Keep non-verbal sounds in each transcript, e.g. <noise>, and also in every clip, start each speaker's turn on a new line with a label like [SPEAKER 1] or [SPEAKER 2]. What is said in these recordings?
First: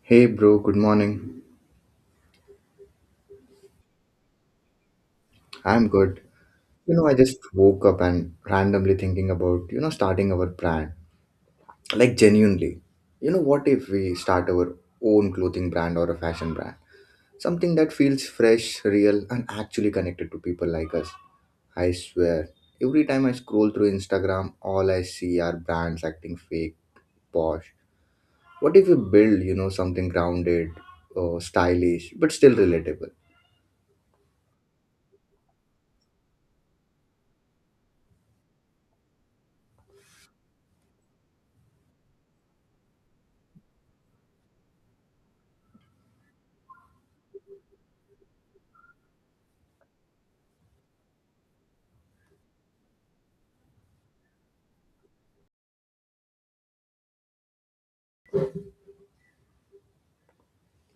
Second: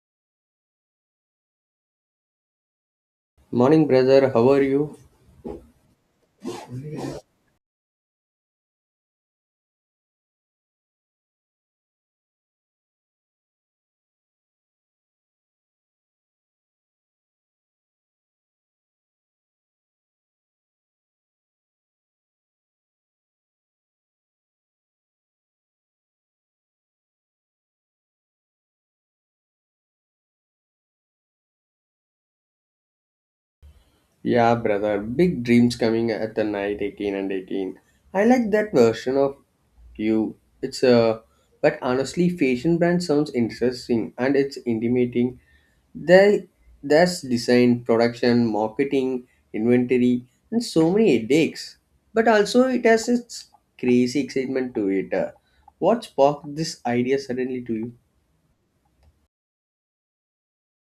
[SPEAKER 1] Hey bro, good morning.
[SPEAKER 2] Morning, brother. How are you?
[SPEAKER 1] I'm good. I just woke up and randomly thinking about, starting our brand. Like genuinely. You know, what if we start our own clothing brand or a fashion brand? Something that feels fresh, real, and actually connected to people like us. I swear, every time I scroll through Instagram, all I see are brands acting fake, posh. What if we build, something grounded, stylish, but still relatable?
[SPEAKER 2] Yeah, brother. Big dreams coming at the night, 18 and 18. I like that version of you. It's But honestly, fashion brand sounds interesting and it's intimating. They, there's design, production, marketing, inventory, and so many headaches. But also, it has its crazy excitement to it. What sparked this idea suddenly to you?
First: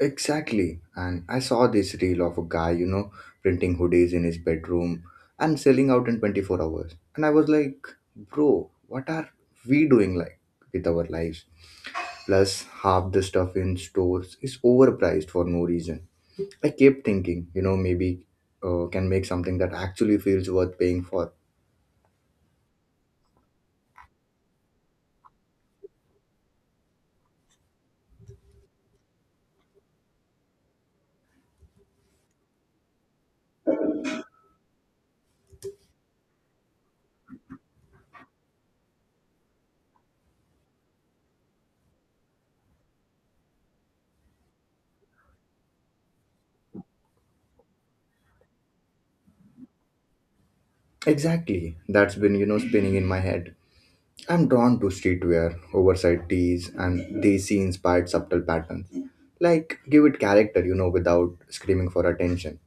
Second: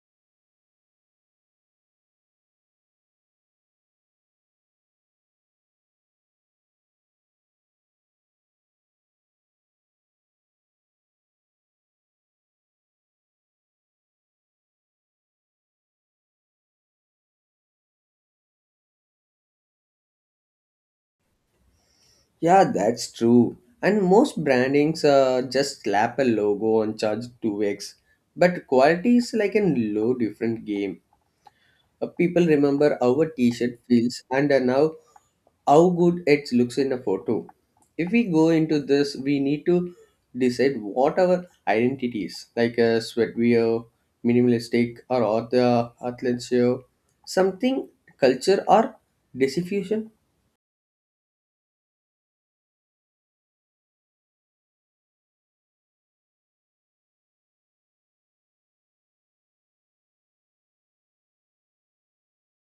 [SPEAKER 1] Exactly. And I saw this reel of a guy, printing hoodies in his bedroom and selling out in 24 hours. And I was like, bro, what are we doing like with our lives? Plus, half the stuff in stores is overpriced for no reason. I kept thinking, maybe can make something that actually feels worth paying for.
[SPEAKER 2] Yeah, that's true. And most brandings just slap a logo and charge 2x. But quality is like a low different game. People remember how a t-shirt feels and now how good it looks in a photo. If we go into this, we need to decide what our identity is, like a sweatwear, minimalistic, or author, athleisure, something culture or diffusion.
[SPEAKER 1] Exactly. That's been, spinning in my head. I'm drawn to streetwear, oversized tees, and desi inspired subtle patterns. Like, give it character, without screaming for attention.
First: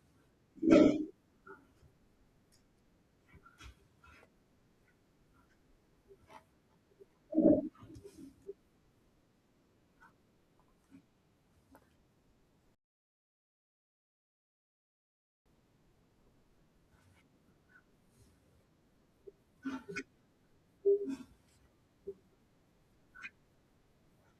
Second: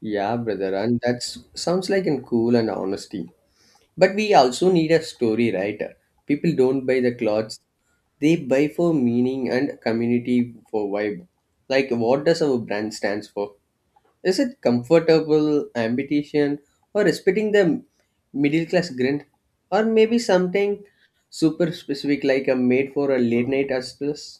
[SPEAKER 2] Yeah, brother, and that sounds like in cool and honesty. But we also need a story, right? People don't buy the clothes; they buy for meaning and community for vibe. Like, what does our brand stands for? Is it comfortable, ambition, or respecting the middle class grind, or maybe something super specific like a made for a late night as this?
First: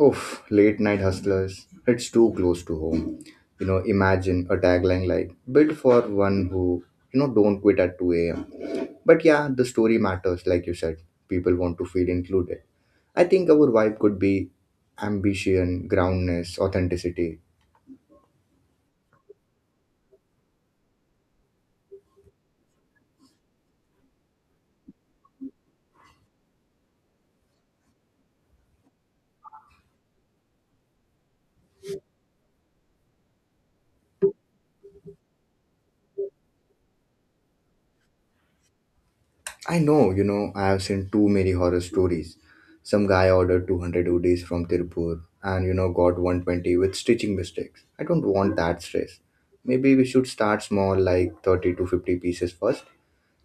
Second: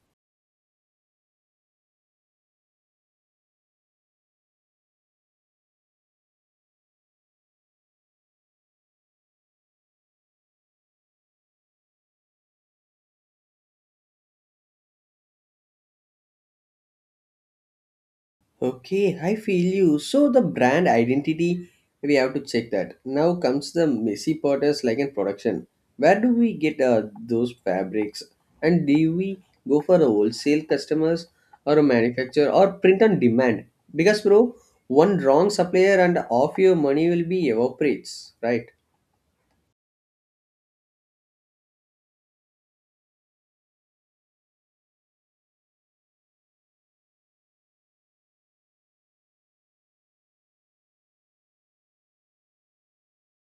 [SPEAKER 1] Oof, late night hustlers, it's too close to home. You know, imagine a tagline like, built for one who, don't quit at 2 a.m. But yeah, the story matters, like you said. People want to feel included. I think our vibe could be ambition, groundness, authenticity.
[SPEAKER 2] Okay, I feel you. So the brand identity, we have to check that. Now comes the messy part is like in production. Where do we get those fabrics? And do we go for a wholesale customers or a manufacturer or print on demand? Because bro, one wrong supplier and off your money will be evaporates, right?
[SPEAKER 1] I know, I have seen too many horror stories. Some guy ordered 200 udis from Tirupur and, got 120 with stitching mistakes. I don't want that stress. Maybe we should start small, like 30 to 50 pieces first,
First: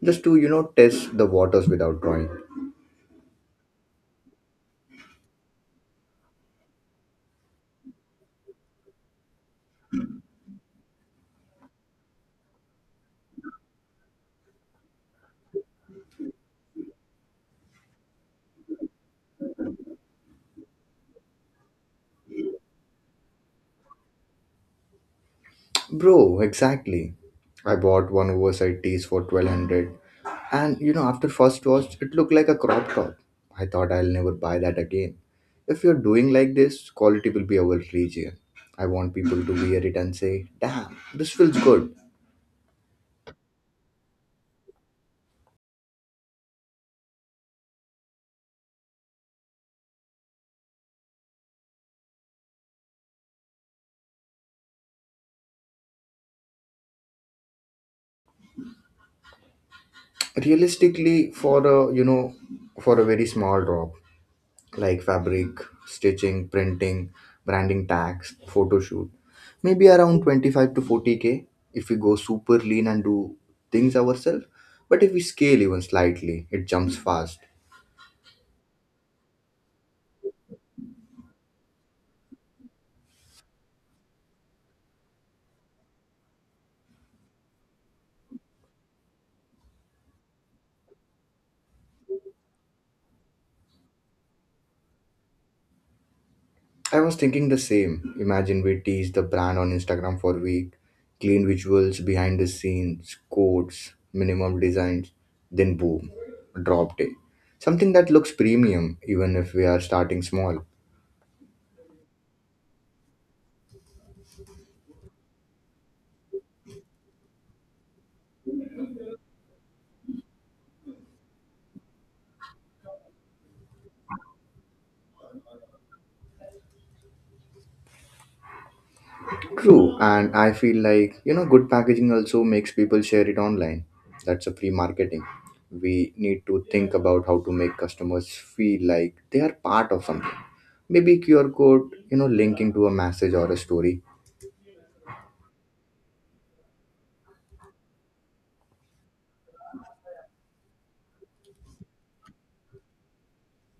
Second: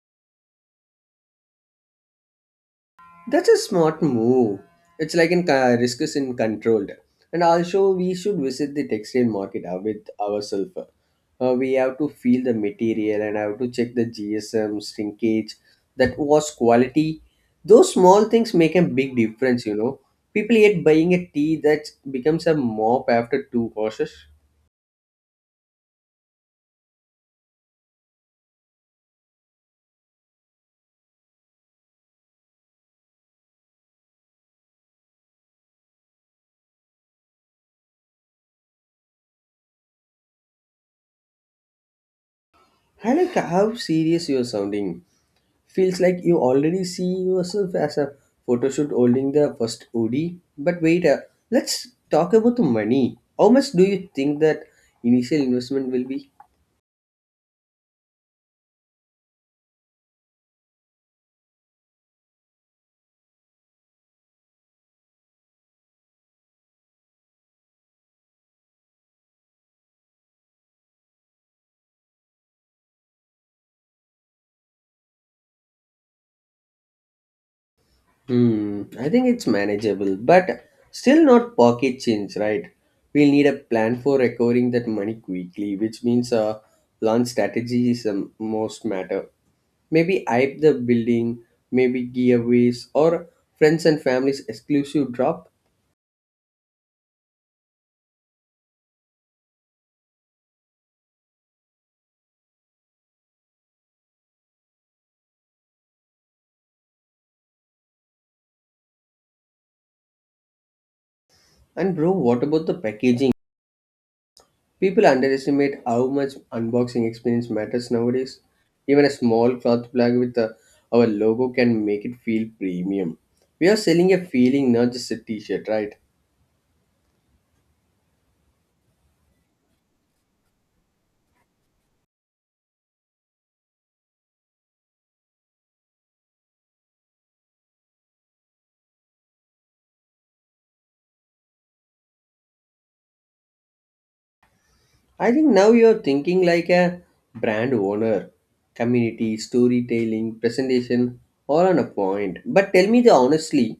[SPEAKER 1] just to, test the waters without drawing.
[SPEAKER 2] That's a smart move. It's like in Risk is in controlled. And also, we should visit the textile market with ourselves. We have to feel the material and have to check the GSM, shrinkage, that was quality. Those small things make a big difference, you know. People yet buying a tea that becomes a mop after two washes.
[SPEAKER 1] Bro, exactly. I bought one oversized tees for 1200, and you know after first wash it looked like a crop top. I thought I'll never buy that again. If you're doing like this, quality will be our region. I want people to wear it and say, "Damn, this feels good."
[SPEAKER 2] I like how serious you're sounding. Feels like you already see yourself as a photo shoot holding the first OD. But wait, let's talk about the money. How much do you think that initial investment will be?
[SPEAKER 1] Realistically for a, for a very small drop. Like fabric, stitching, printing, branding tags, photo shoot. Maybe around 25 to 40k if we go super lean and do things ourselves. But if we scale even slightly, it jumps fast.
[SPEAKER 2] Hmm, I think it's manageable, but still not pocket change, right? We'll need a plan for recovering that money quickly, which means a launch strategy is the most matter. Maybe hype the building, maybe giveaways, or friends and families exclusive drop.
[SPEAKER 1] I was thinking the same. Imagine we tease the brand on Instagram for a week, clean visuals, behind the scenes, codes, minimum designs, then boom, drop day. Something that looks premium even if we are starting small.
[SPEAKER 2] And bro, what about the packaging? People underestimate how much unboxing experience matters nowadays. Even a small cloth bag with our logo can make it feel premium. We are selling a feeling, not just a t shirt, right?
[SPEAKER 1] True, and I feel like good packaging also makes people share it online. That's a free marketing. We need to think about how to make customers feel like they are part of something. Maybe QR code, linking to a message or a story.
[SPEAKER 2] I think now you're thinking like a brand owner, community, storytelling, presentation, all on a point. But tell me the honestly,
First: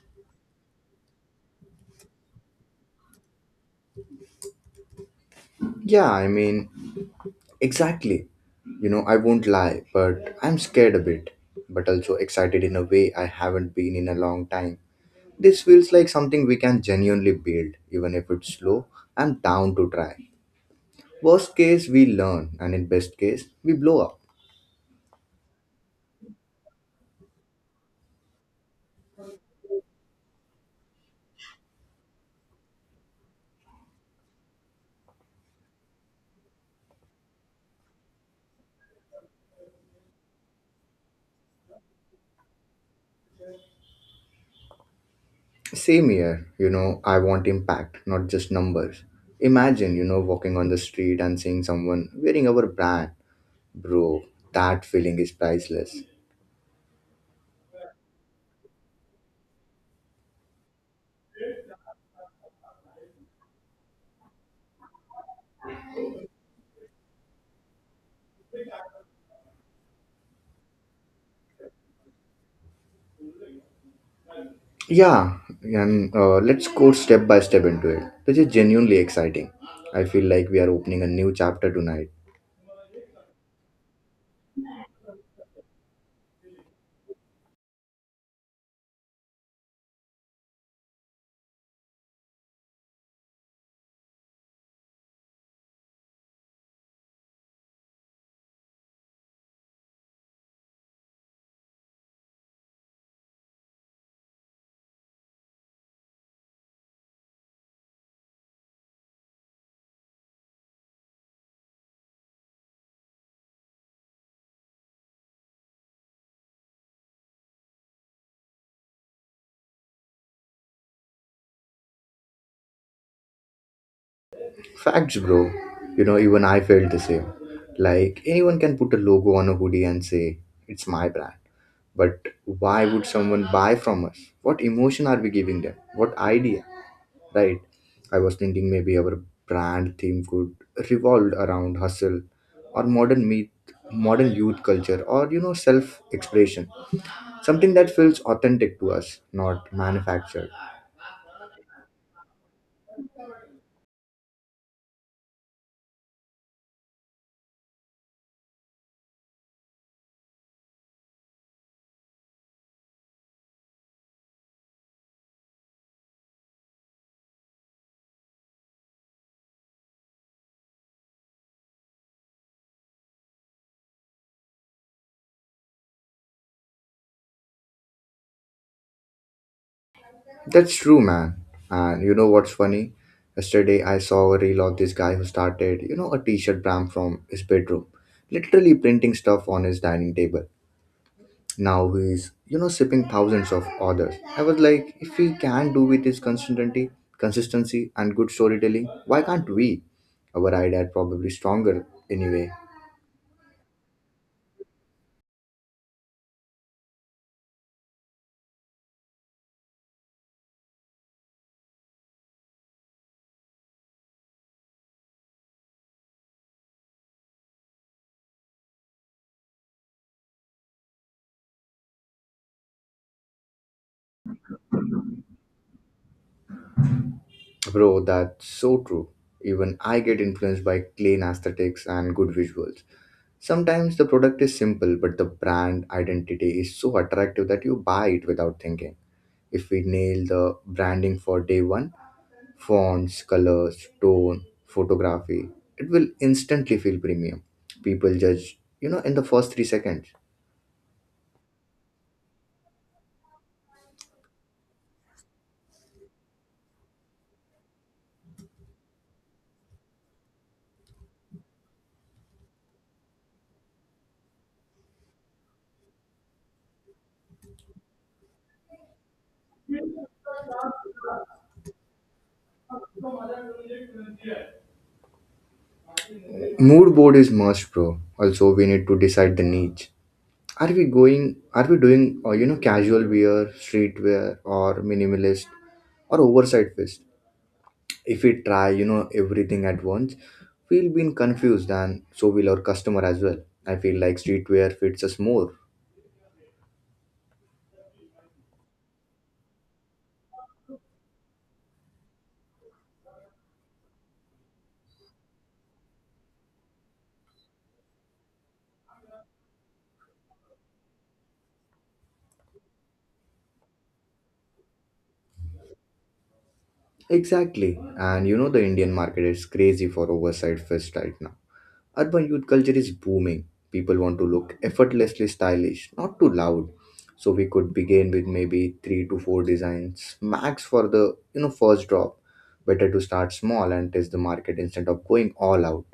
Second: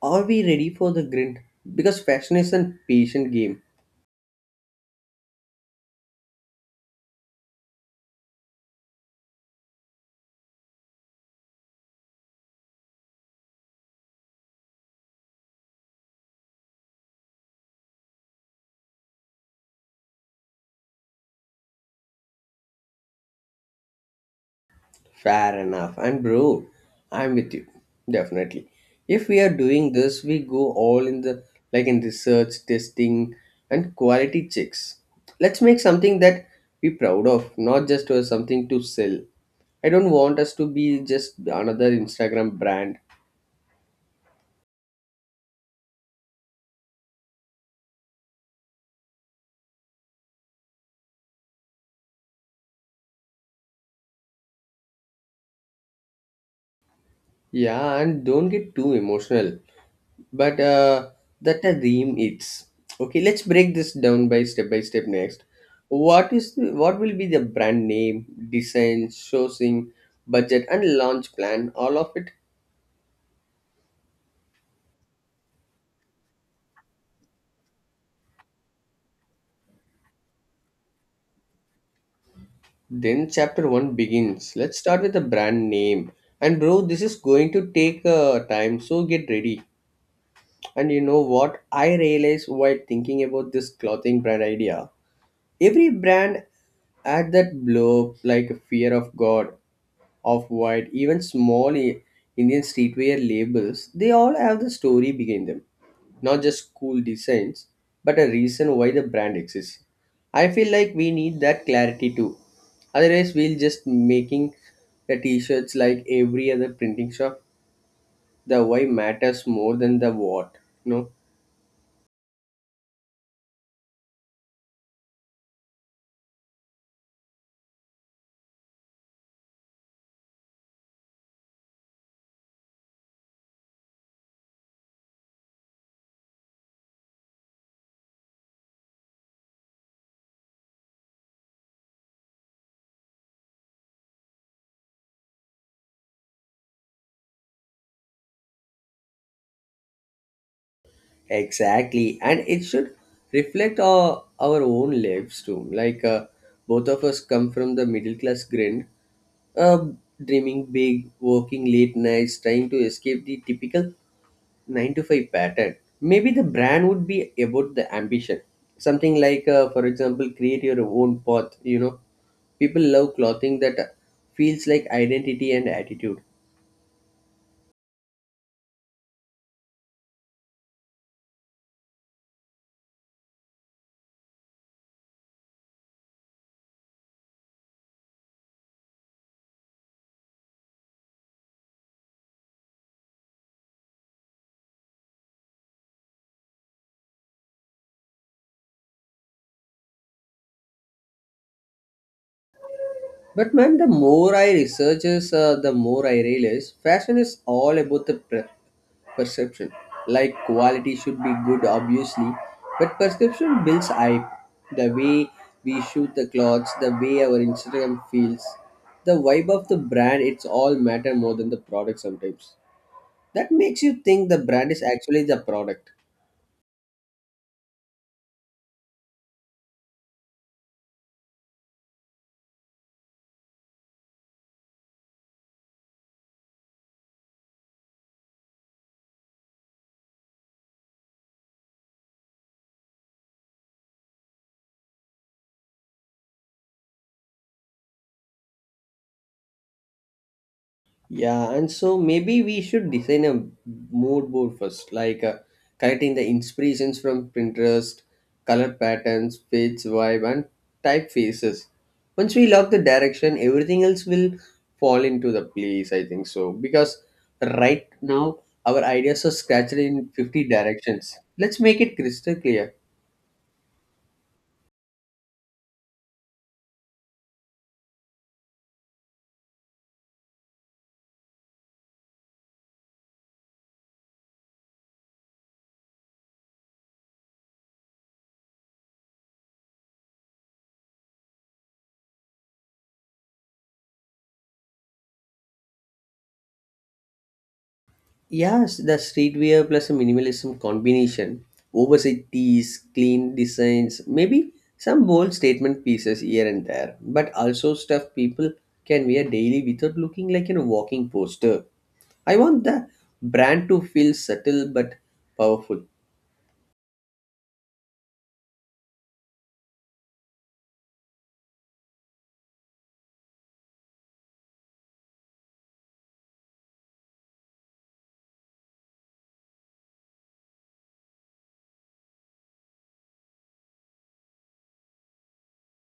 [SPEAKER 2] are we ready for the grind? Because fashion is a patient game.
[SPEAKER 1] Yeah, I mean, exactly. I won't lie, but I'm scared a bit, but also excited in a way I haven't been in a long time. This feels like something we can genuinely build, even if it's slow. I'm down to try. Worst case, we learn, and in best case, we blow up.
[SPEAKER 2] Fair enough. And bro, I'm with you. Definitely. If we are doing this, we go all in the like in research, testing, and quality checks. Let's make something that we proud of, not just something to sell. I don't want us to be just another Instagram brand.
[SPEAKER 1] Same here, I want impact, not just numbers. Imagine, walking on the street and seeing someone wearing our brand. Bro, that feeling is priceless.
[SPEAKER 2] Yeah, and don't get too emotional, but that a dream it's okay. Let's break this down by step next. What will be the brand name, design, sourcing, budget, and launch plan, all of it?
[SPEAKER 1] Yeah, and let's go step by step into it, which is genuinely exciting. I feel like we are opening a new chapter tonight.
[SPEAKER 2] Then chapter 1 begins. Let's start with the brand name. And bro, this is going to take time, so get ready. And you know what I realized while thinking about this clothing brand idea? Every brand had that blow like fear of God, of white. Even small Indian streetwear labels, they all have the story behind them. Not just cool designs, but a reason why the brand exists. I feel like we need that clarity too. Otherwise, we'll just making the t-shirts like every other printing shop. The why matters more than the what. No.
[SPEAKER 1] Facts, bro. You know, even I felt the same. Like, anyone can put a logo on a hoodie and say, it's my brand. But why would someone buy from us? What emotion are we giving them? What idea? Right? I was thinking maybe our brand theme could revolve around hustle or modern meet modern youth culture or self expression, something that feels authentic to us, not manufactured.
[SPEAKER 2] Exactly, and it should reflect our own lives too. Both of us come from the middle class grind, uh, dreaming big, working late nights, trying to escape the typical 9 to 5 pattern. Maybe the brand would be about the ambition, something like, for example, create your own path. You know, people love clothing that feels like identity and attitude.
[SPEAKER 1] That's true, man. And you know what's funny? Yesterday I saw a reel of this guy who started, a t-shirt brand from his bedroom, literally printing stuff on his dining table. Now he's, shipping thousands of orders. I was like, if he can do with his consistency, consistency and good storytelling, why can't we? Our idea probably stronger anyway.
[SPEAKER 2] But man, the more I researches, the more I realize fashion is all about the perception. Like quality should be good, obviously, but perception builds hype. The way we shoot the clothes, the way our Instagram feels, the vibe of the brand, it's all matter more than the product sometimes. That makes you think the brand is actually the product.
[SPEAKER 1] Bro, that's so true. Even I get influenced by clean aesthetics and good visuals. Sometimes the product is simple, but the brand identity is so attractive that you buy it without thinking. If we nail the branding for day one, fonts, colors, tone, photography, it will instantly feel premium. People judge, in the first 3 seconds.
[SPEAKER 2] Yeah, and so maybe we should design a mood board first, like collecting the inspirations from Pinterest, color patterns, page vibe, and typefaces. Once we lock the direction, everything else will fall into the place. I think so because right now our ideas are scattered in 50 directions. Let's make it crystal clear.
[SPEAKER 1] Mood board is must, bro. Also, we need to decide the niche. Are we going? Are we doing, casual wear, streetwear, or minimalist, or oversized fit? If we try everything at once, we'll be confused and so will our customer as well. I feel like streetwear fits us more.
[SPEAKER 2] Yes, the streetwear plus a minimalism combination, oversized tees, clean designs, maybe some bold statement pieces here and there, but also stuff people can wear daily without looking like a walking poster. I want the brand to feel subtle but powerful.
[SPEAKER 1] Exactly, and the Indian market is crazy for oversight fits right now. Urban youth culture is booming. People want to look effortlessly stylish, not too loud. So we could begin with maybe three to four designs max for the first drop. Better to start small and test the market instead of going all out.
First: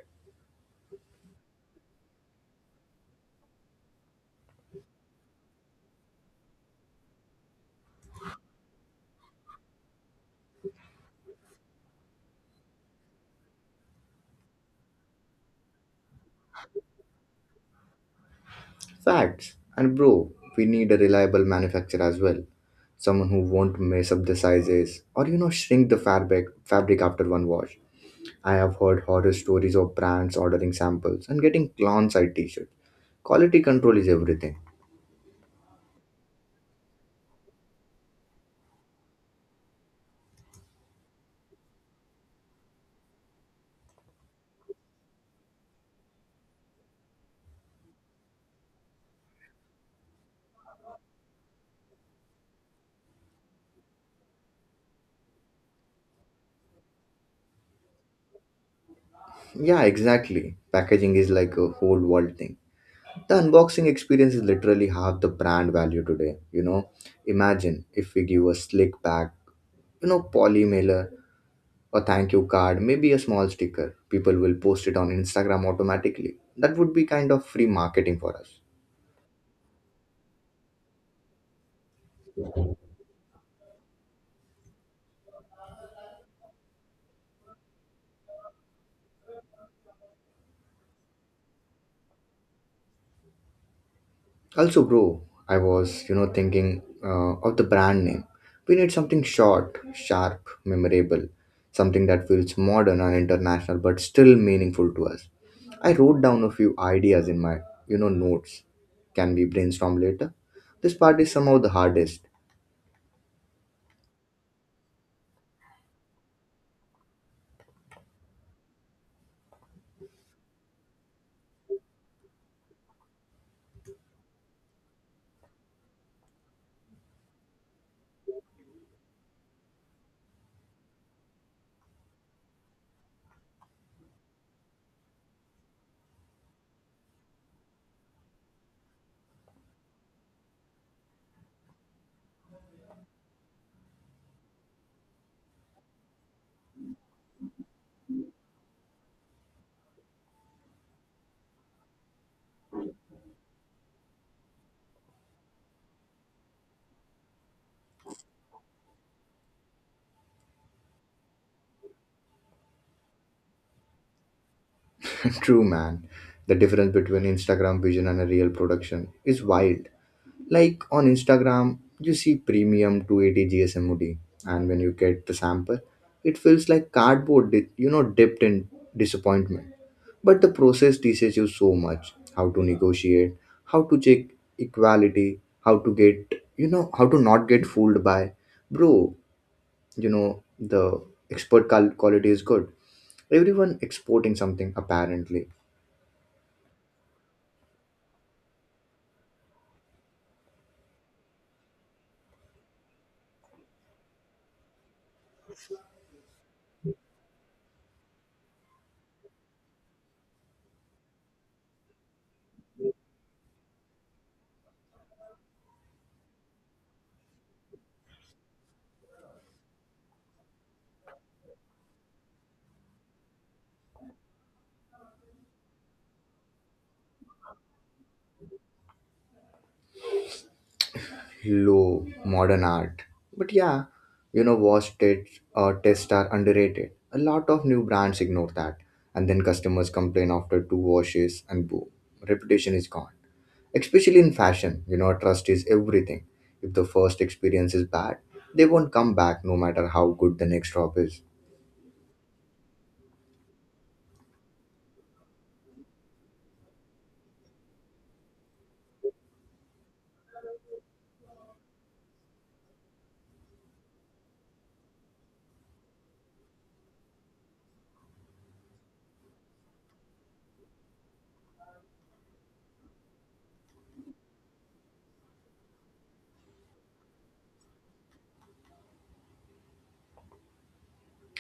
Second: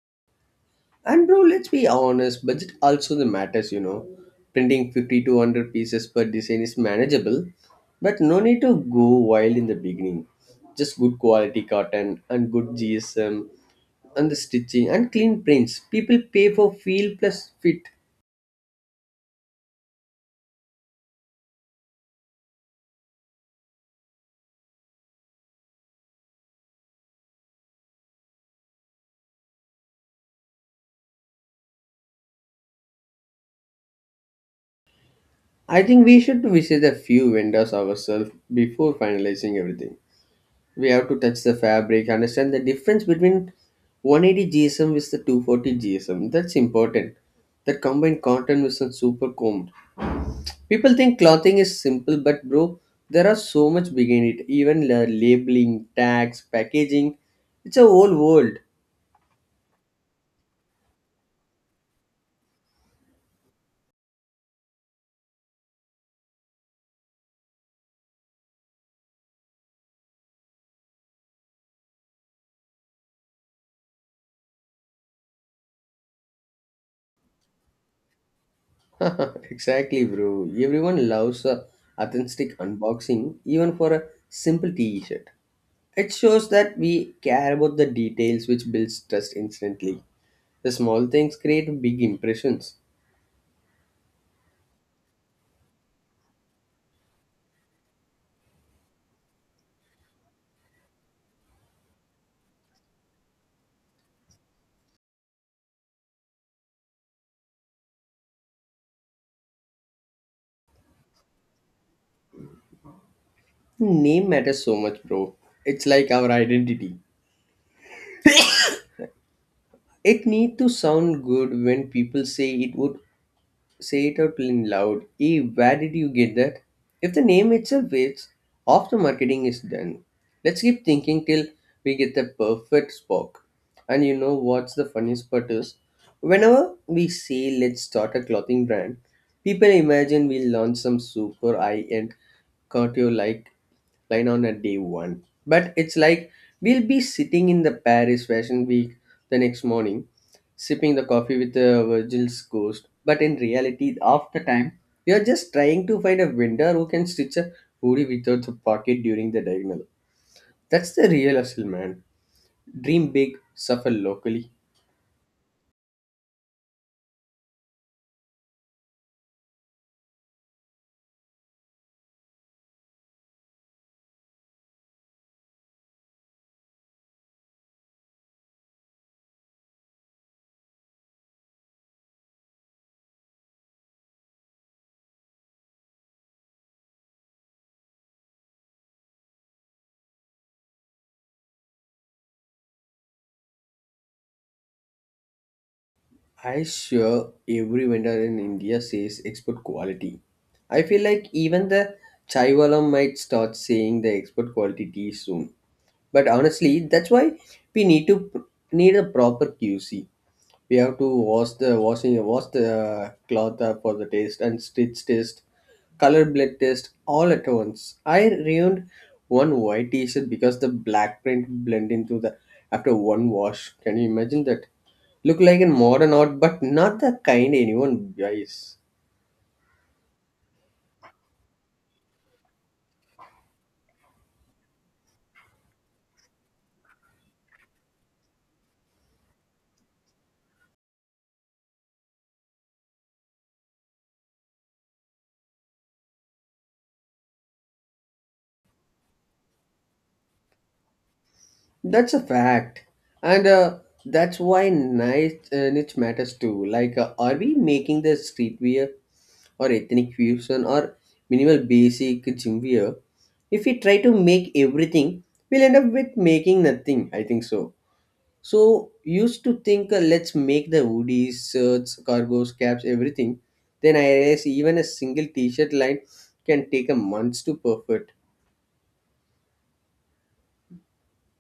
[SPEAKER 2] And bro, let's be honest, budget also the matters, you know. Printing 50 to 100 pieces per design is manageable, but no need to go wild in the beginning. Just good quality cotton and good GSM and the stitching and clean prints. People pay for feel plus fit.
[SPEAKER 1] Facts. And bro, we need a reliable manufacturer as well. Someone who won't mess up the sizes or shrink the fabric after one wash. I have heard horror stories of brands ordering samples and getting clown side t-shirts. Quality control is everything.
[SPEAKER 2] I think we should visit a few vendors ourselves before finalizing everything. We have to touch the fabric, understand the difference between 180 gsm with the 240 gsm. That's important, that combined cotton with some super comb. People think clothing is simple, but bro, there are so much behind it, even labeling tags, packaging. It's a whole world.
[SPEAKER 1] Yeah, exactly. Packaging is like a whole world thing. The unboxing experience is literally half the brand value today, you know. Imagine if we give a slick bag, poly mailer, a thank you card, maybe a small sticker. People will post it on Instagram automatically. That would be kind of free marketing for us.
[SPEAKER 2] <laughs> Exactly bro, everyone loves a authentic unboxing, even for a simple t-shirt. It shows that we care about the details, which builds trust instantly. The small things create big impressions.
[SPEAKER 1] Also, bro, I was, thinking of the brand name. We need something short, sharp, memorable, something that feels modern and international but still meaningful to us. I wrote down a few ideas in my, notes. Can we brainstorm later? This part is somehow the hardest.
[SPEAKER 2] Name matters so much, bro. It's like our identity. It need to sound good when people say it, would say it out in loud. Hey, where did you get that? If the name itself waits, half the marketing is done. Let's keep thinking till we get the perfect spark. And you know what's the funniest part is? Whenever we say let's start a clothing brand, people imagine we'll launch some super high-end couture like line on a day one. But it's like we'll be sitting in the Paris Fashion Week the next morning sipping the coffee with Virgil's ghost. But in reality, half the time, we are just trying to find a vendor who can stitch a hoodie without a pocket during the diagonal. That's the real hustle, man. Dream big, suffer locally.
[SPEAKER 1] <laughs> True, man. The difference between Instagram vision and a real production is wild. Like on Instagram, you see premium 280 GSMOD, and when you get the sample, it feels like cardboard, dipped in disappointment. But the process teaches you so much how to negotiate, how to check equality, how to get, how to not get fooled by, bro, the expert quality is good. Everyone exporting something apparently
[SPEAKER 2] I sure every vendor in India says export quality. I feel like even the Chaiwalam might start saying the export quality tea soon. But honestly, that's why we need a proper QC. We have to wash the cloth for the taste and stitch test, color blend test all at once. I ruined one white T-shirt because the black print blend into the after one wash. Can you imagine that? Look like a modern art, but not the kind anyone buys.
[SPEAKER 1] low modern art. But yeah, wash tests tests are underrated. A lot of new brands ignore that, and then customers complain after two washes, and boom, reputation is gone. Especially in fashion, trust is everything. If the first experience is bad, they won't come back no matter how good the next drop is.
[SPEAKER 2] That's a fact, and that's why niche matters too. Like, are we making the streetwear? Or ethnic fusion or minimal basic gym wear, if we try to make everything, we'll end up with making nothing. I think so. So used to think let's make the hoodies, shirts, cargos, caps, everything. Then I realized even a single T-shirt line can take a month to perfect.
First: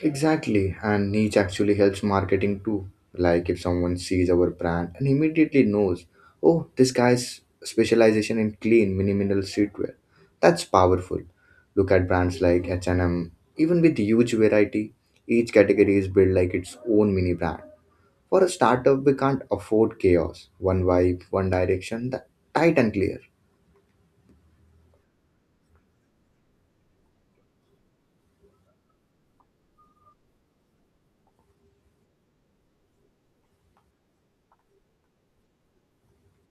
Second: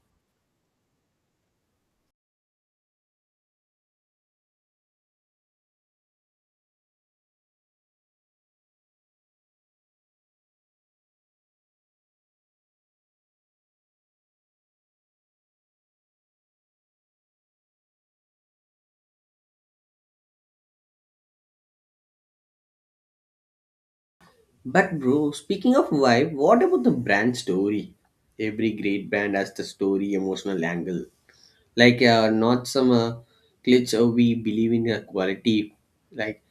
[SPEAKER 1] Exactly, and niche actually helps marketing too. Like if someone sees our brand and immediately knows, oh, this guy's specialization in clean, minimal streetwear. That's powerful. Look at brands like H&M, even with huge variety, each category is built like its own mini brand. For a startup, we can't afford chaos. One vibe, one direction, that tight and clear.
[SPEAKER 2] But bro, speaking of vibe, what about the brand story? Every great brand has the story, emotional angle. Like, not some glitch. We believe in quality. Like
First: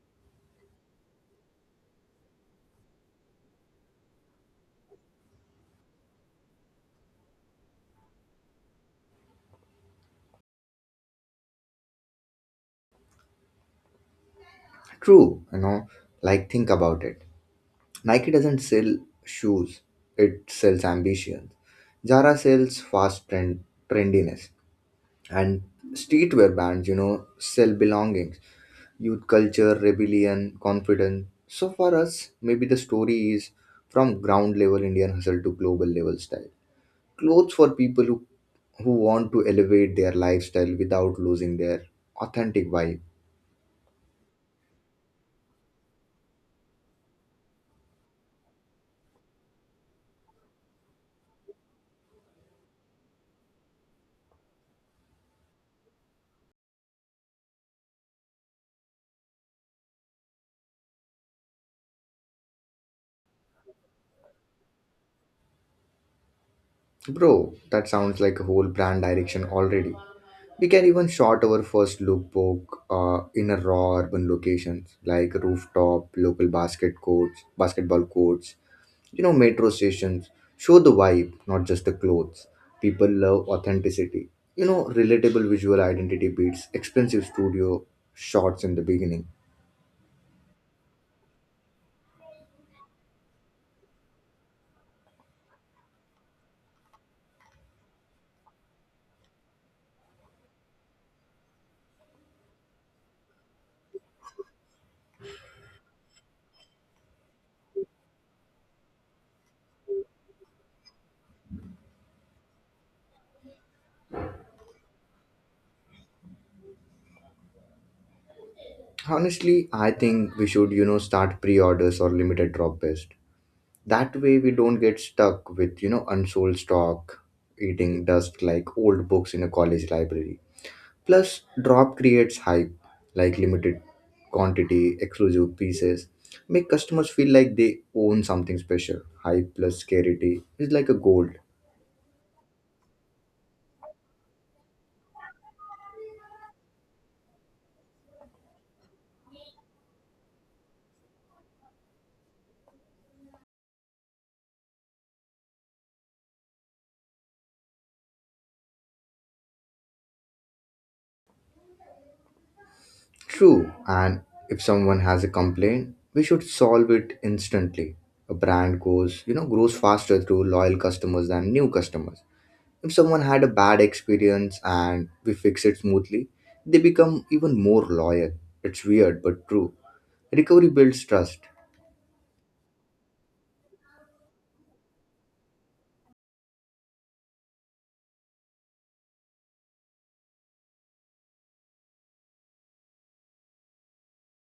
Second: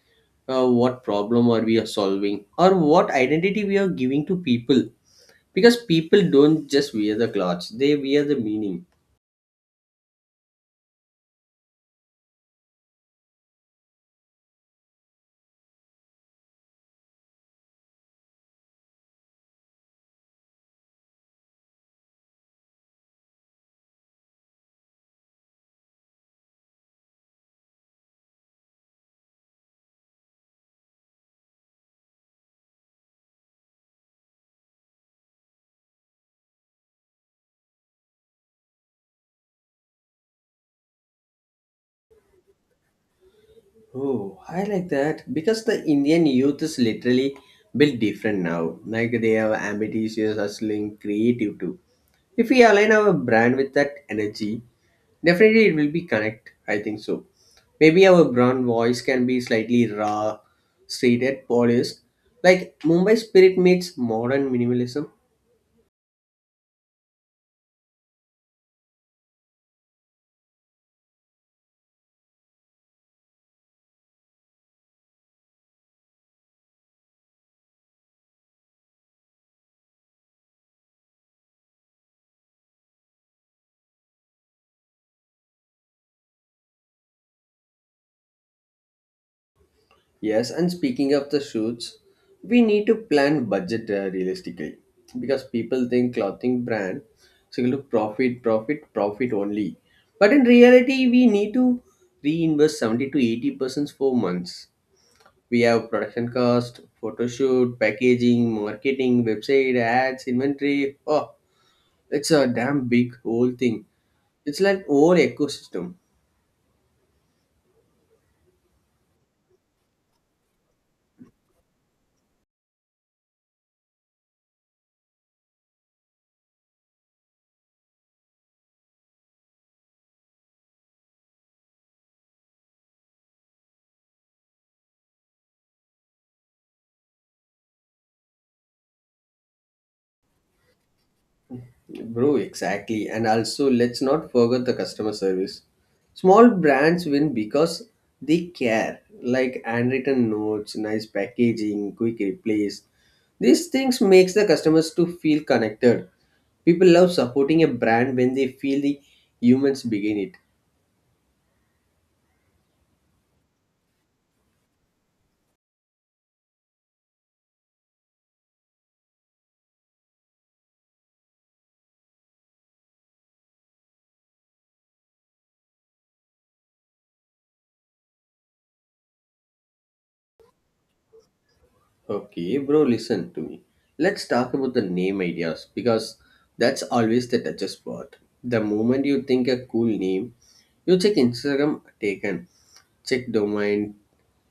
[SPEAKER 2] what problem are we are solving, or what identity we are giving to people, because people don't just wear the clothes, they wear the meaning.
[SPEAKER 1] True, like think about it, Nike doesn't sell shoes, it sells ambition. Zara sells fast trend, trendiness. And streetwear brands, sell belongings, youth culture, rebellion, confidence. So for us, maybe the story is from ground level Indian hustle to global level style. Clothes for people who want to elevate their lifestyle without losing their authentic vibe.
[SPEAKER 2] Oh, I like that because the Indian youth is literally built different now. Like, they are ambitious, hustling, creative too. If we align our brand with that energy, definitely it will be connect, I think so. Maybe our brand voice can be slightly raw, straight at polished, like Mumbai spirit meets modern minimalism.
[SPEAKER 1] Bro, that sounds like a whole brand direction already. We can even shot our first lookbook in a raw urban locations like rooftop, basketball courts, metro stations. Show the vibe, not just the clothes. People love authenticity. You know, relatable visual identity beats expensive studio shots in the beginning.
[SPEAKER 2] Yes, and speaking of the shoots, we need to plan budget realistically, because people think clothing brand is going to profit only. But in reality, we need to reinvest 70 to 80% for months. We have production cost, photo shoot, packaging, marketing, website, ads, inventory. Oh, it's a damn big whole thing. It's like whole ecosystem.
[SPEAKER 1] Honestly, I think we should, start pre orders or limited drop best. That way we don't get stuck with unsold stock eating dust like old books in a college library. Plus drop creates hype, like limited quantity exclusive pieces make customers feel like they own something special. Hype plus scarcity is like a gold.
[SPEAKER 2] Bro, exactly. And also, let's not forget the customer service. Small brands win because they care, like handwritten notes, nice packaging, quick replies. These things makes the customers to feel connected. People love supporting a brand when they feel the humans begin it.
[SPEAKER 1] True. And if someone has a complaint, we should solve it instantly. A brand goes grows faster through loyal customers than new customers. If someone had a bad experience and we fix it smoothly, they become even more loyal. It's weird but true. Recovery builds trust.
[SPEAKER 2] Okay, bro, listen to me. Let's talk about the name ideas because that's always the toughest part. The moment you think a cool name, you check Instagram taken, check domain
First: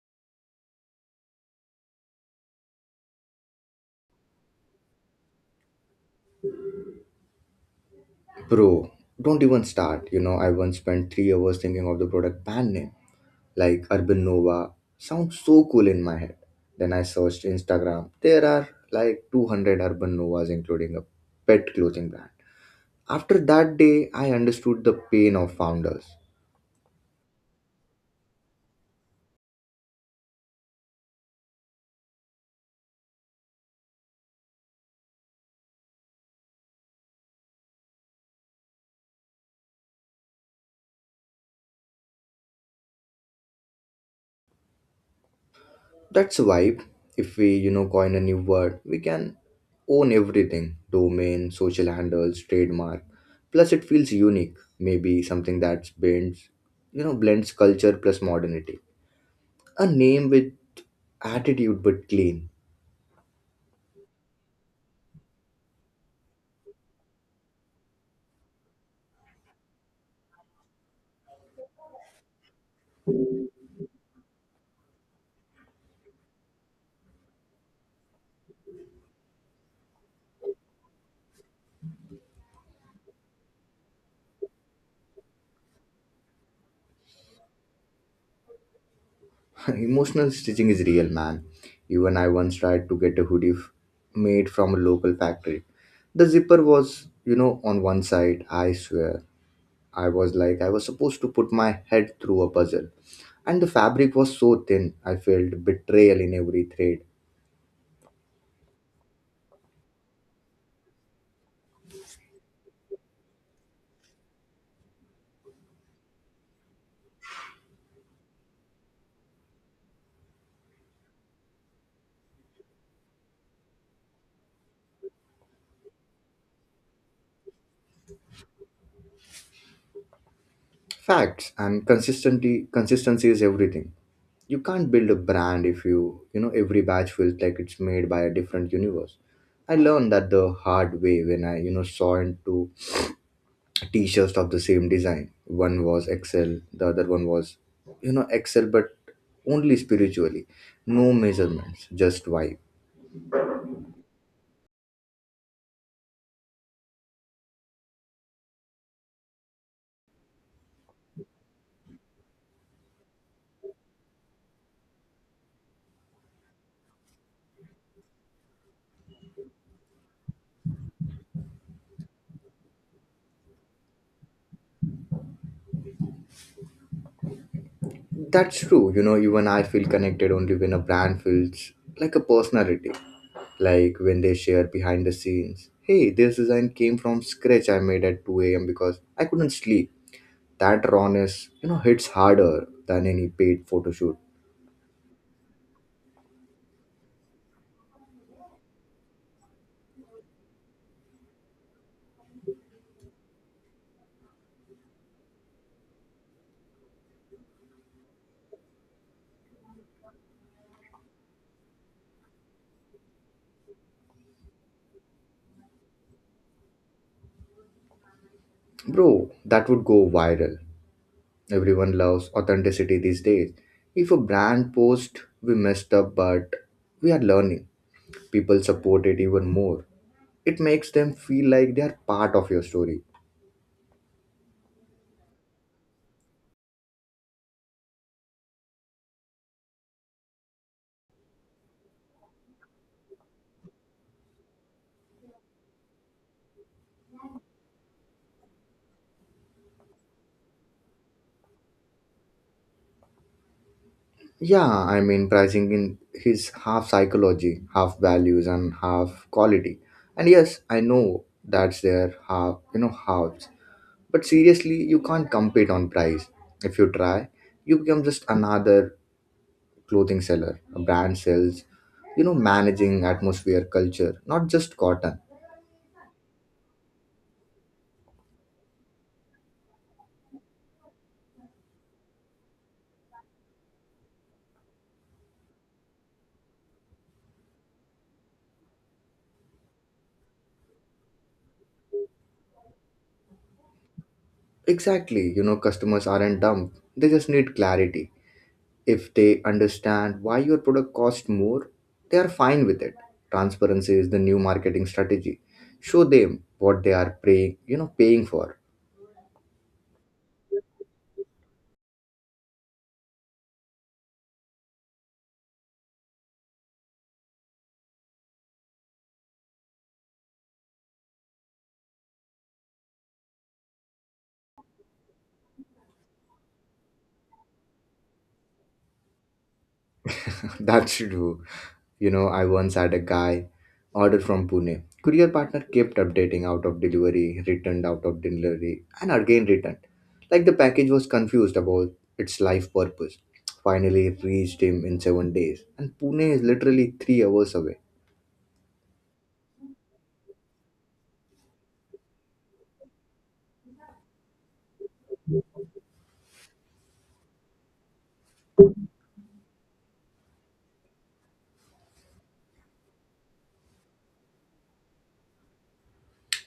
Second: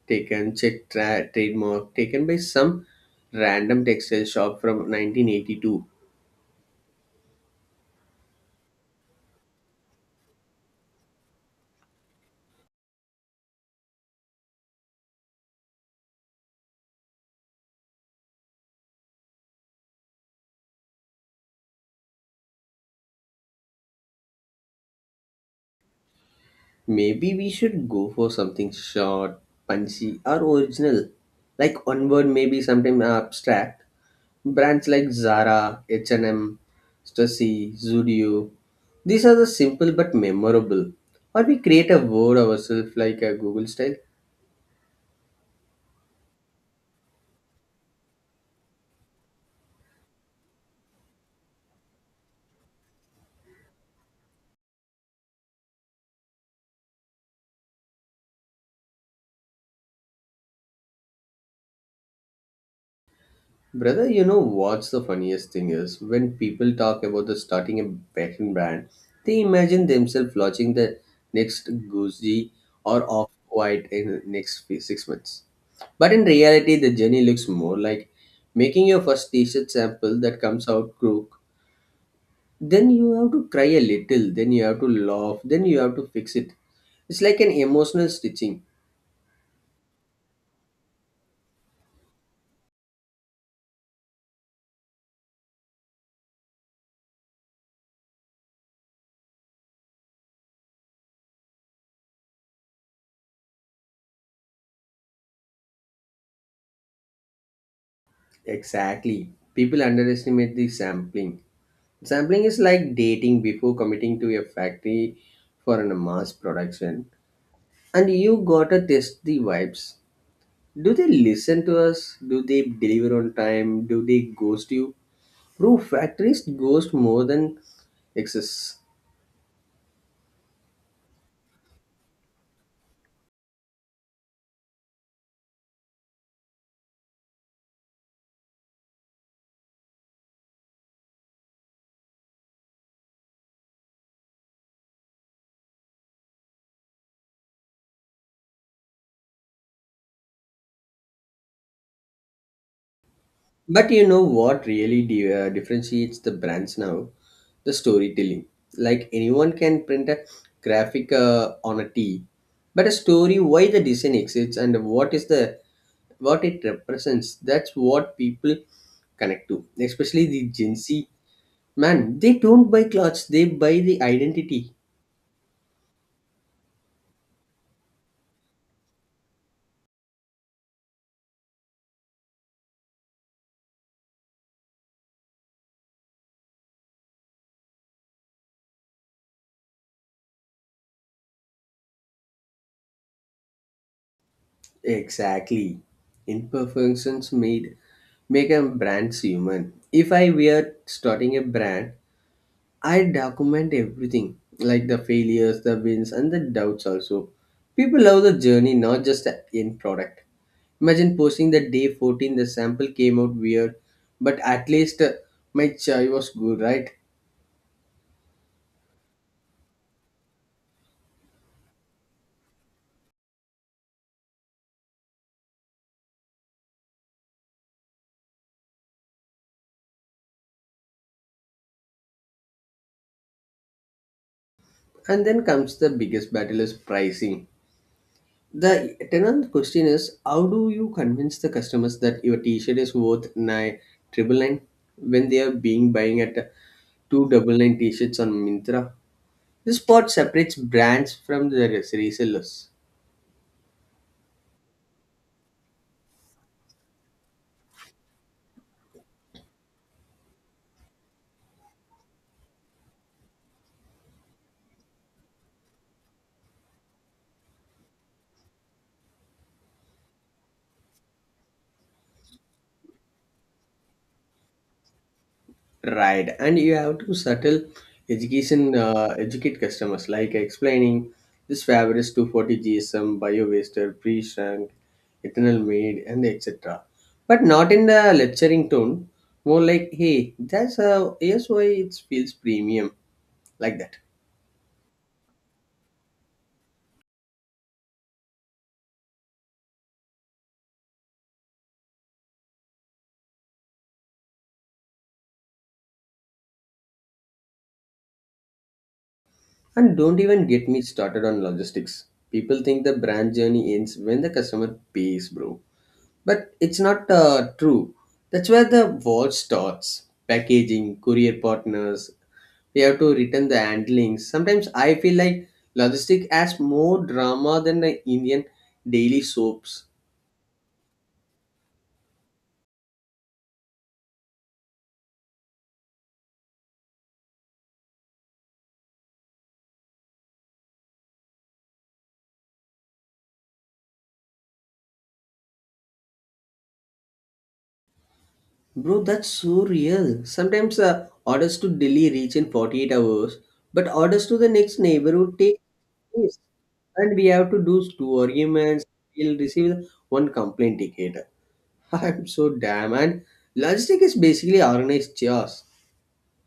[SPEAKER 2] taken, check trademark taken by some random textile shop from 1982.
[SPEAKER 1] Bro, don't even start. You know, I once spent 3 hours thinking of the product brand name, like Urban Nova. Sounds so cool in my head. Then I searched Instagram. There are like 200 Urban Novas, including a pet clothing brand. After that day, I understood the pain of founders.
[SPEAKER 2] Maybe we should go for something short, punchy, or original. Like one word, maybe sometime abstract. Brands like Zara, H&M, Stussy, Zudio. These are the simple but memorable. Or we create a word ourselves like a Google style.
[SPEAKER 1] That's a vibe. If we, coin a new word, we can own everything domain, social handles, trademark. Plus, it feels unique. Maybe something that blends, blends culture plus modernity. A name with attitude but clean.
[SPEAKER 2] Brother, you know what's the funniest thing is when people talk about the starting a fashion brand, they imagine themselves launching the next Gucci or Off White in the next 6 months. But in reality, the journey looks more like making your first T-shirt sample that comes out crook. Then you have to cry a little. Then you have to laugh. Then you have to fix it. It's like an emotional stitching.
[SPEAKER 1] <laughs> Emotional stitching is real, man. Even I once tried to get a made from a local factory. The zipper was, you know, on one side, I swear. I was supposed to put my head through a puzzle. And the fabric was so thin, I felt betrayal in every thread.
[SPEAKER 2] Exactly. People underestimate the sampling. Sampling is like dating before committing to a factory for a mass production. And you gotta test the vibes. Do they listen to us? Do they deliver on time? Do they ghost you? Bro, factories ghost more than excess.
[SPEAKER 1] Facts, and consistency is everything. You can't build a brand if you you know every batch feels like it's made by a different universe. I learned that the hard way when I saw into t-shirts of the same design. One was Excel, the other one was Excel but only spiritually. No measurements, just vibe.
[SPEAKER 2] But you know what really differentiates the brands now? The storytelling. Like anyone can print a graphic on a T, but a story why the design exists and what is the what it represents. That's what people connect to, especially the Gen Z. Man, they don't buy clothes, they buy the identity.
[SPEAKER 1] That's true. You know, even I feel connected only when a brand feels like a personality. Like when they share behind the scenes. Hey, this design came from scratch I made at 2 a.m. because I couldn't sleep. That rawness, you know, hits harder than any paid photo shoot.
[SPEAKER 2] Exactly. Imperfections made make a brand human. If I were starting a brand, I document everything, like the failures, the wins, and the doubts also. People love the journey, not just the end product. Imagine posting that day 14, the sample came out weird, but at least my chai was good, right?
[SPEAKER 1] Bro, that would go viral. Everyone loves authenticity these days. If a brand post, we messed up, but we are learning. People support it even more. It makes them feel like they are part of your story.
[SPEAKER 2] And then comes the biggest battle is pricing. The tenant question is how do you convince the customers that your t-shirt is worth nine triple nine when they are being buying at two double nine t-shirts on Mintra? This spot separates brands from the resellers,
[SPEAKER 1] Yeah, I mean, pricing in his half psychology, half values, and half quality. And yes, I know that's their half, halves. But seriously, you can't compete on price. If you try, you become just another clothing seller, a brand sells, you know, managing atmosphere, culture, not just cotton.
[SPEAKER 2] right? And you have to subtle educate customers, like explaining this fabric is 240 GSM, bio waster, pre shrunk, ethanol made, and etc. But not in the lecturing tone, more like, hey, that's how, here's why it feels premium, like that.
[SPEAKER 1] Exactly, you know, customers aren't dumb. They just need clarity. If they understand why your product costs more, they are fine with it. Transparency is the new marketing strategy. Show them what they are paying,  paying for.
[SPEAKER 2] And don't even get me started on logistics. People think the brand journey ends when the customer pays, bro. But it's not true. That's where the war starts. Packaging, courier partners, they have to return the handlings. Sometimes I feel like logistic has more drama than the Indian daily soaps.
[SPEAKER 1] <laughs> That should do. You know, I once had a guy order from Pune. Courier partner kept updating out of delivery, returned out of delivery, and again returned. Like the package was confused about its life purpose. Finally, it reached him in 7 days, and Pune is literally 3 hours away.
[SPEAKER 2] Bro, that's so real. Sometimes orders to Delhi reach in 48 hours, but orders to the next neighborhood take days. And we have to do two arguments. We'll receive one complaint ticket. <laughs> I'm so damn and logistic is basically organized chaos.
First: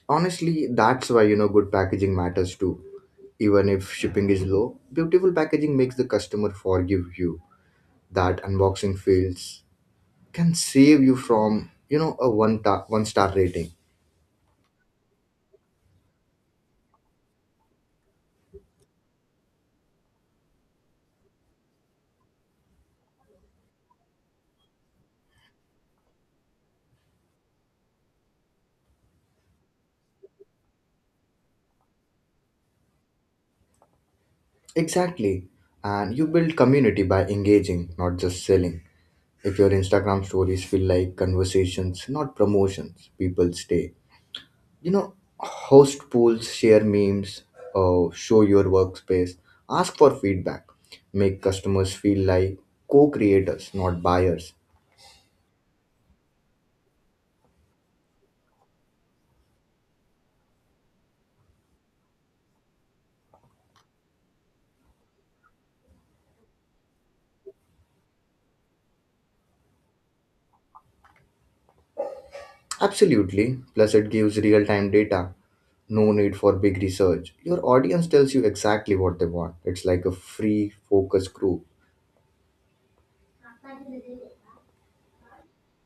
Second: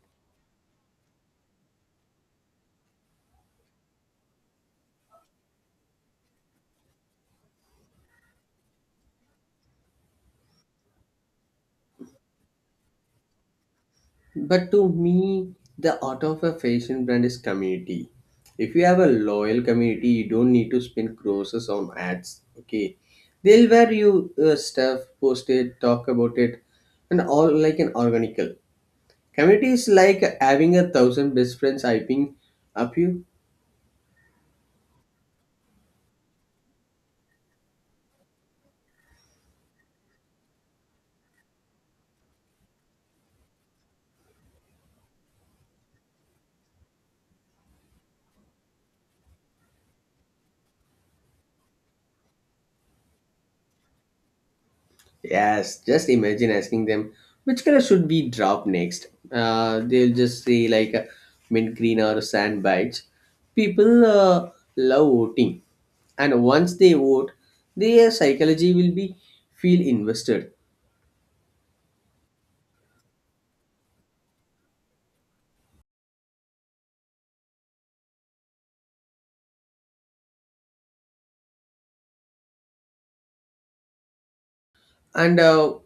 [SPEAKER 1] Honestly, that's why good packaging matters too. Even if shipping is low, beautiful packaging makes the customer forgive you. That unboxing feels can save you from a one star rating.
[SPEAKER 2] But to me, the art of a fashion brand is community. If you have a loyal community, you don't need to spend crores on ads. Okay, they'll wear you stuff, post it, talk about it, and all like an organical community is like having 1,000 best friends hyping up you.
[SPEAKER 1] Exactly, and you build community by engaging, not just selling. If your Instagram stories feel like conversations, not promotions, people stay. You know, host pools, share memes, show your workspace, ask for feedback, make customers feel like co creators, not buyers.
[SPEAKER 2] Yes, just imagine asking them which color should be dropped next. They'll just say like mint green or sand beige. People love voting, and once they vote, their psychology will be feel invested.
[SPEAKER 1] Absolutely. Plus, it gives real time data. No need for big research. Your audience tells you exactly what they want. It's like a free focus group.
[SPEAKER 2] And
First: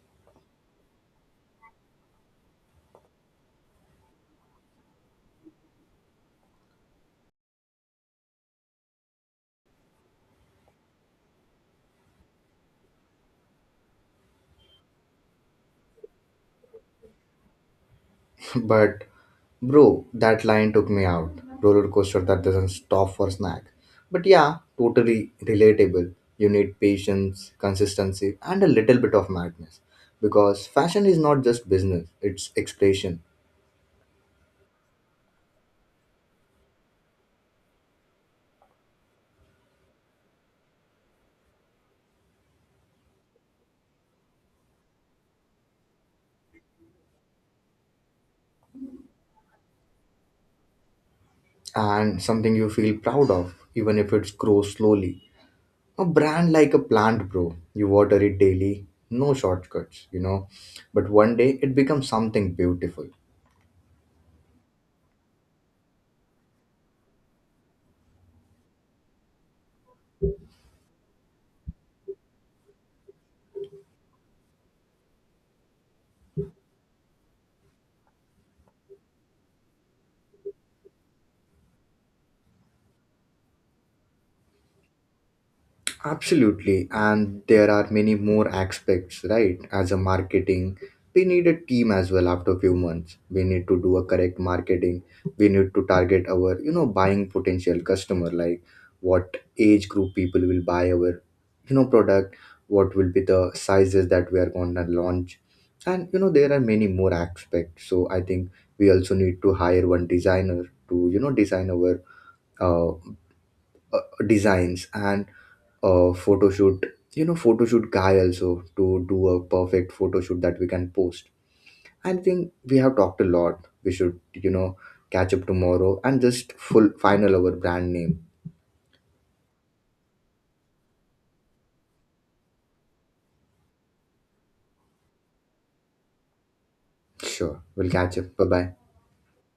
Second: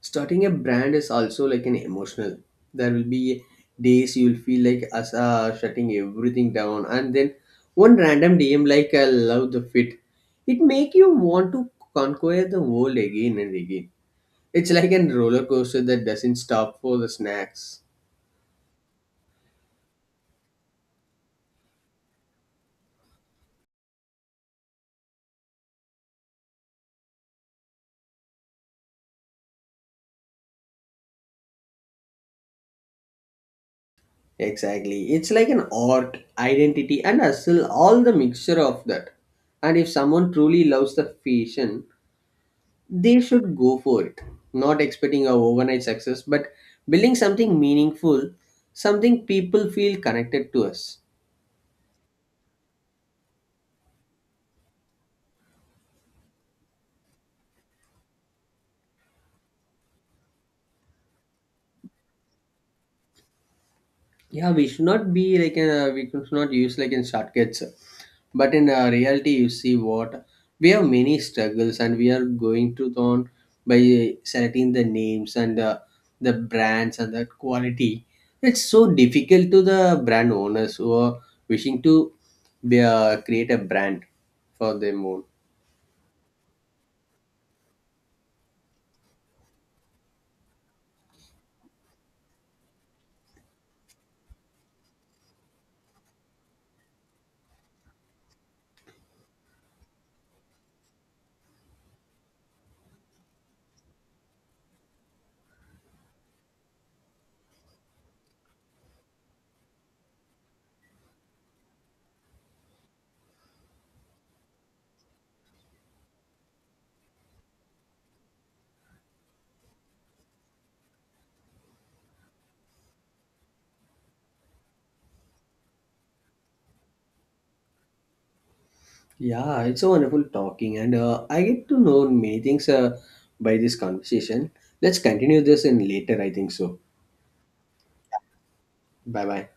[SPEAKER 2] starting a brand is also like an emotional, there will be days you will feel like us shutting everything down, and then one random DM like I love the fit, it make you want to conquer the world again and again. It's like a roller coaster that doesn't stop for the snacks.
[SPEAKER 1] But bro, that line took me out. Roller coaster that doesn't stop for snack. But yeah, totally relatable. You need patience, consistency, and a little bit of madness. Because fashion is not just business, it's expression.
[SPEAKER 2] Exactly, it's like an art, identity, and hustle, all the mixture of that. And if someone truly loves the fashion, they should go for it, not expecting a overnight success, but building something meaningful, something people feel connected to us.
[SPEAKER 1] And something you feel proud of, even if it grows slowly. A brand like a plant, bro. You water it daily, no shortcuts, you know. But one day it becomes something beautiful.
[SPEAKER 2] Yeah, we should not be like a, we should not use like in shortcuts, but in reality you see what, we have many struggles and we are going to on by selecting the names and the brands and the quality. It's so difficult to the brand owners who are wishing to be, create a brand for them own.
[SPEAKER 1] Absolutely, and there are many more aspects, right? As a marketing, we need a team as well after a few months. We need to do a correct marketing. We need to target our, you know, buying potential customer, like what age group people will buy our, you know, product, what will be the sizes that we are going to launch. And, you know, there are many more aspects. So I think we also need to hire one designer to, you know, design our uh, uh, designs and a photo shoot photo shoot guy also to do a perfect photo shoot that we can post. I think we have talked a lot. We should catch up tomorrow and just full final our brand name.
[SPEAKER 2] Yeah, it's so wonderful talking, and I get to know many things by this conversation. Let's continue this in later, I think so.
[SPEAKER 1] Sure, we'll catch up. Bye bye.
[SPEAKER 2] Bye bye.